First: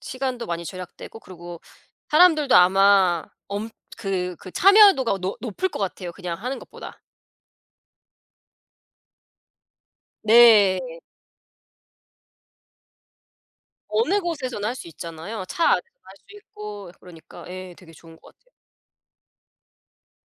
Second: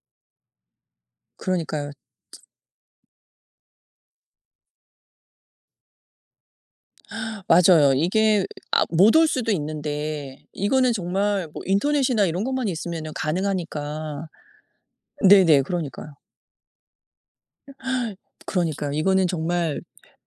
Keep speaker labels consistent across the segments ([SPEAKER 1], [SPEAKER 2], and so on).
[SPEAKER 1] 시간도 많이 절약되고 그리고
[SPEAKER 2] 그러니까요.
[SPEAKER 1] 사람들도 아마 엄 그 그 참여도가 높 높을 것 같아요 그냥 하는 것보다.
[SPEAKER 2] 맞아요. 이게 아 못 올 수도 있는데 이거는
[SPEAKER 1] 네.
[SPEAKER 2] 정말 뭐 인터넷이나 이런 것만 있으면은
[SPEAKER 1] 어느
[SPEAKER 2] 가능하니까.
[SPEAKER 1] 곳에서나 할 수 있잖아요.
[SPEAKER 2] 네네.
[SPEAKER 1] 차 안에서
[SPEAKER 2] 그러니까요.
[SPEAKER 1] 할 수 있고 그러니까 예 되게 좋은 것 같아요.
[SPEAKER 2] 그러니까요. 이거는 정말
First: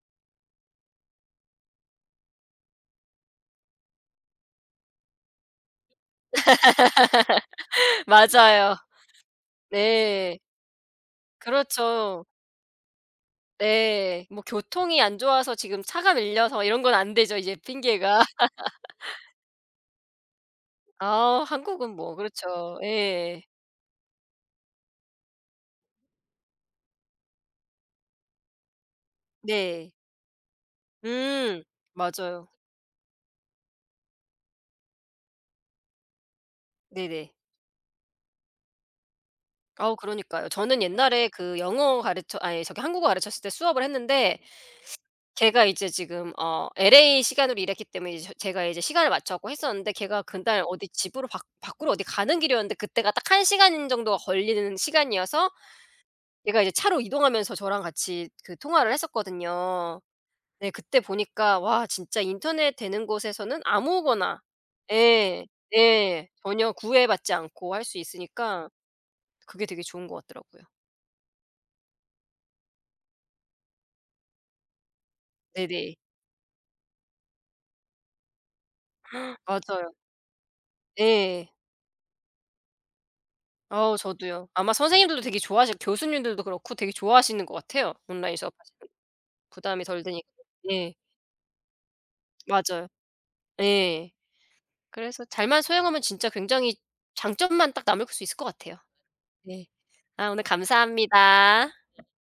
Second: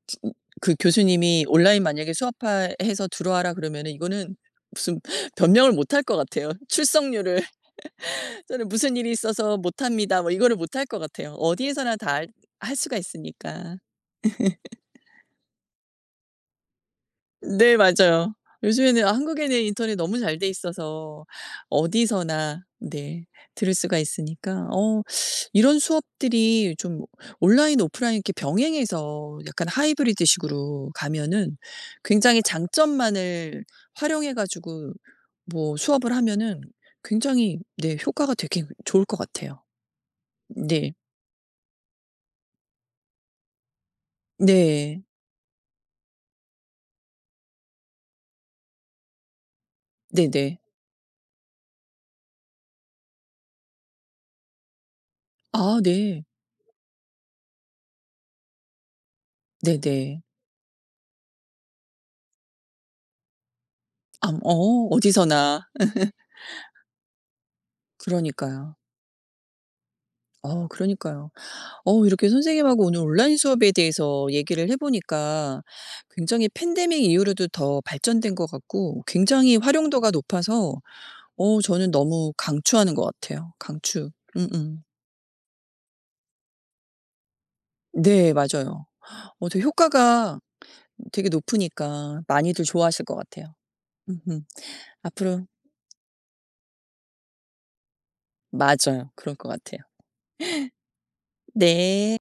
[SPEAKER 2] 치 그 교수님이 온라인 만약에 "수업하 해서 들어와라." 그러면은 이거는 무슨 변명을 못할 것 같아요 출석률을. "저는
[SPEAKER 1] 맞아요.
[SPEAKER 2] 무슨 일이 있어서 못합니다." 뭐
[SPEAKER 1] 네.
[SPEAKER 2] 이거를 못할 것 같아요. 어디에서나 다
[SPEAKER 1] 그렇죠.
[SPEAKER 2] 할 수가 있으니까.
[SPEAKER 1] 예. 뭐 교통이 안 좋아서 지금 차가 밀려서 이런 건 안 되죠 이제
[SPEAKER 2] 네
[SPEAKER 1] 핑계가.
[SPEAKER 2] 맞아요. 요즘에는 아 한국에는 인터넷 너무 잘 돼 있어서
[SPEAKER 1] 아 한국은 뭐
[SPEAKER 2] 어디서나
[SPEAKER 1] 그렇죠.
[SPEAKER 2] 네
[SPEAKER 1] 예.
[SPEAKER 2] 들을 수가 있으니까 어 이런 수업들이 좀 온라인 오프라인 이렇게 병행해서 약간
[SPEAKER 1] 네.
[SPEAKER 2] 하이브리드식으로 가면은
[SPEAKER 1] 음
[SPEAKER 2] 굉장히
[SPEAKER 1] 맞아요.
[SPEAKER 2] 장점만을 활용해 가지고 뭐 수업을 하면은
[SPEAKER 1] 네네.
[SPEAKER 2] 굉장히 네 효과가 되게 좋을 것 같아요.
[SPEAKER 1] 어 그러니까요. 저는
[SPEAKER 2] 네.
[SPEAKER 1] 옛날에 그 영어 가르쳐 아이 저기 한국어 가르쳤을 때 수업을 했는데
[SPEAKER 2] 네.
[SPEAKER 1] 걔가 이제 지금 어 LA 시간으로 일했기 때문에 이저 제가 이제 시간을 맞춰 갖고 했었는데 걔가
[SPEAKER 2] 네네.
[SPEAKER 1] 그날 어디 집으로 밖 밖으로 어디 가는 길이었는데 그때가 딱 1 시간 정도가 걸리는 시간이어서
[SPEAKER 2] 아 네.
[SPEAKER 1] 얘가 이제 차로 이동하면서 저랑 같이 그 통화를 했었거든요.
[SPEAKER 2] 네네.
[SPEAKER 1] 네 그때 보니까 와 진짜 인터넷 되는 곳에서는
[SPEAKER 2] 암
[SPEAKER 1] 아무거나
[SPEAKER 2] 어.
[SPEAKER 1] 예.
[SPEAKER 2] 어디서나.
[SPEAKER 1] 예. 전혀 구애받지 않고 할 수 있으니까
[SPEAKER 2] 그러니까요.
[SPEAKER 1] 그게 되게 좋은 것 같더라고요.
[SPEAKER 2] 어 그러니까요. 어 이렇게 선생님하고 오늘 온라인 수업에 대해서 얘기를 해 보니까
[SPEAKER 1] 네네.
[SPEAKER 2] 굉장히 팬데믹 이후로도 더 발전된 것 같고 굉장히
[SPEAKER 1] 맞아요.
[SPEAKER 2] 활용도가 높아서
[SPEAKER 1] 예.
[SPEAKER 2] 어 저는 너무 강추하는 것 같아요
[SPEAKER 1] 아우
[SPEAKER 2] 강추.
[SPEAKER 1] 저두요. 아마
[SPEAKER 2] 음음.
[SPEAKER 1] 선생님들도 되게 좋아하싯 교수님들도 그렇고 되게 좋아하시는 것 같아요
[SPEAKER 2] 네
[SPEAKER 1] 온라인 수업
[SPEAKER 2] 맞아요.
[SPEAKER 1] 사실은.
[SPEAKER 2] 어 되게
[SPEAKER 1] 부담이 덜 되니까.
[SPEAKER 2] 효과가
[SPEAKER 1] 예.
[SPEAKER 2] 되게 높으니까 많이들
[SPEAKER 1] 맞아요.
[SPEAKER 2] 좋아하실 것 같아요.
[SPEAKER 1] 예.
[SPEAKER 2] 음음.
[SPEAKER 1] 그래서
[SPEAKER 2] 앞으로
[SPEAKER 1] 잘만 소양하면 진짜 굉장히 장점만 딱 남을 수 있을 것 같아요.
[SPEAKER 2] 맞아요. 그럴 것
[SPEAKER 1] 네.
[SPEAKER 2] 같아요.
[SPEAKER 1] 아 오늘 감사합니다.
[SPEAKER 2] 네.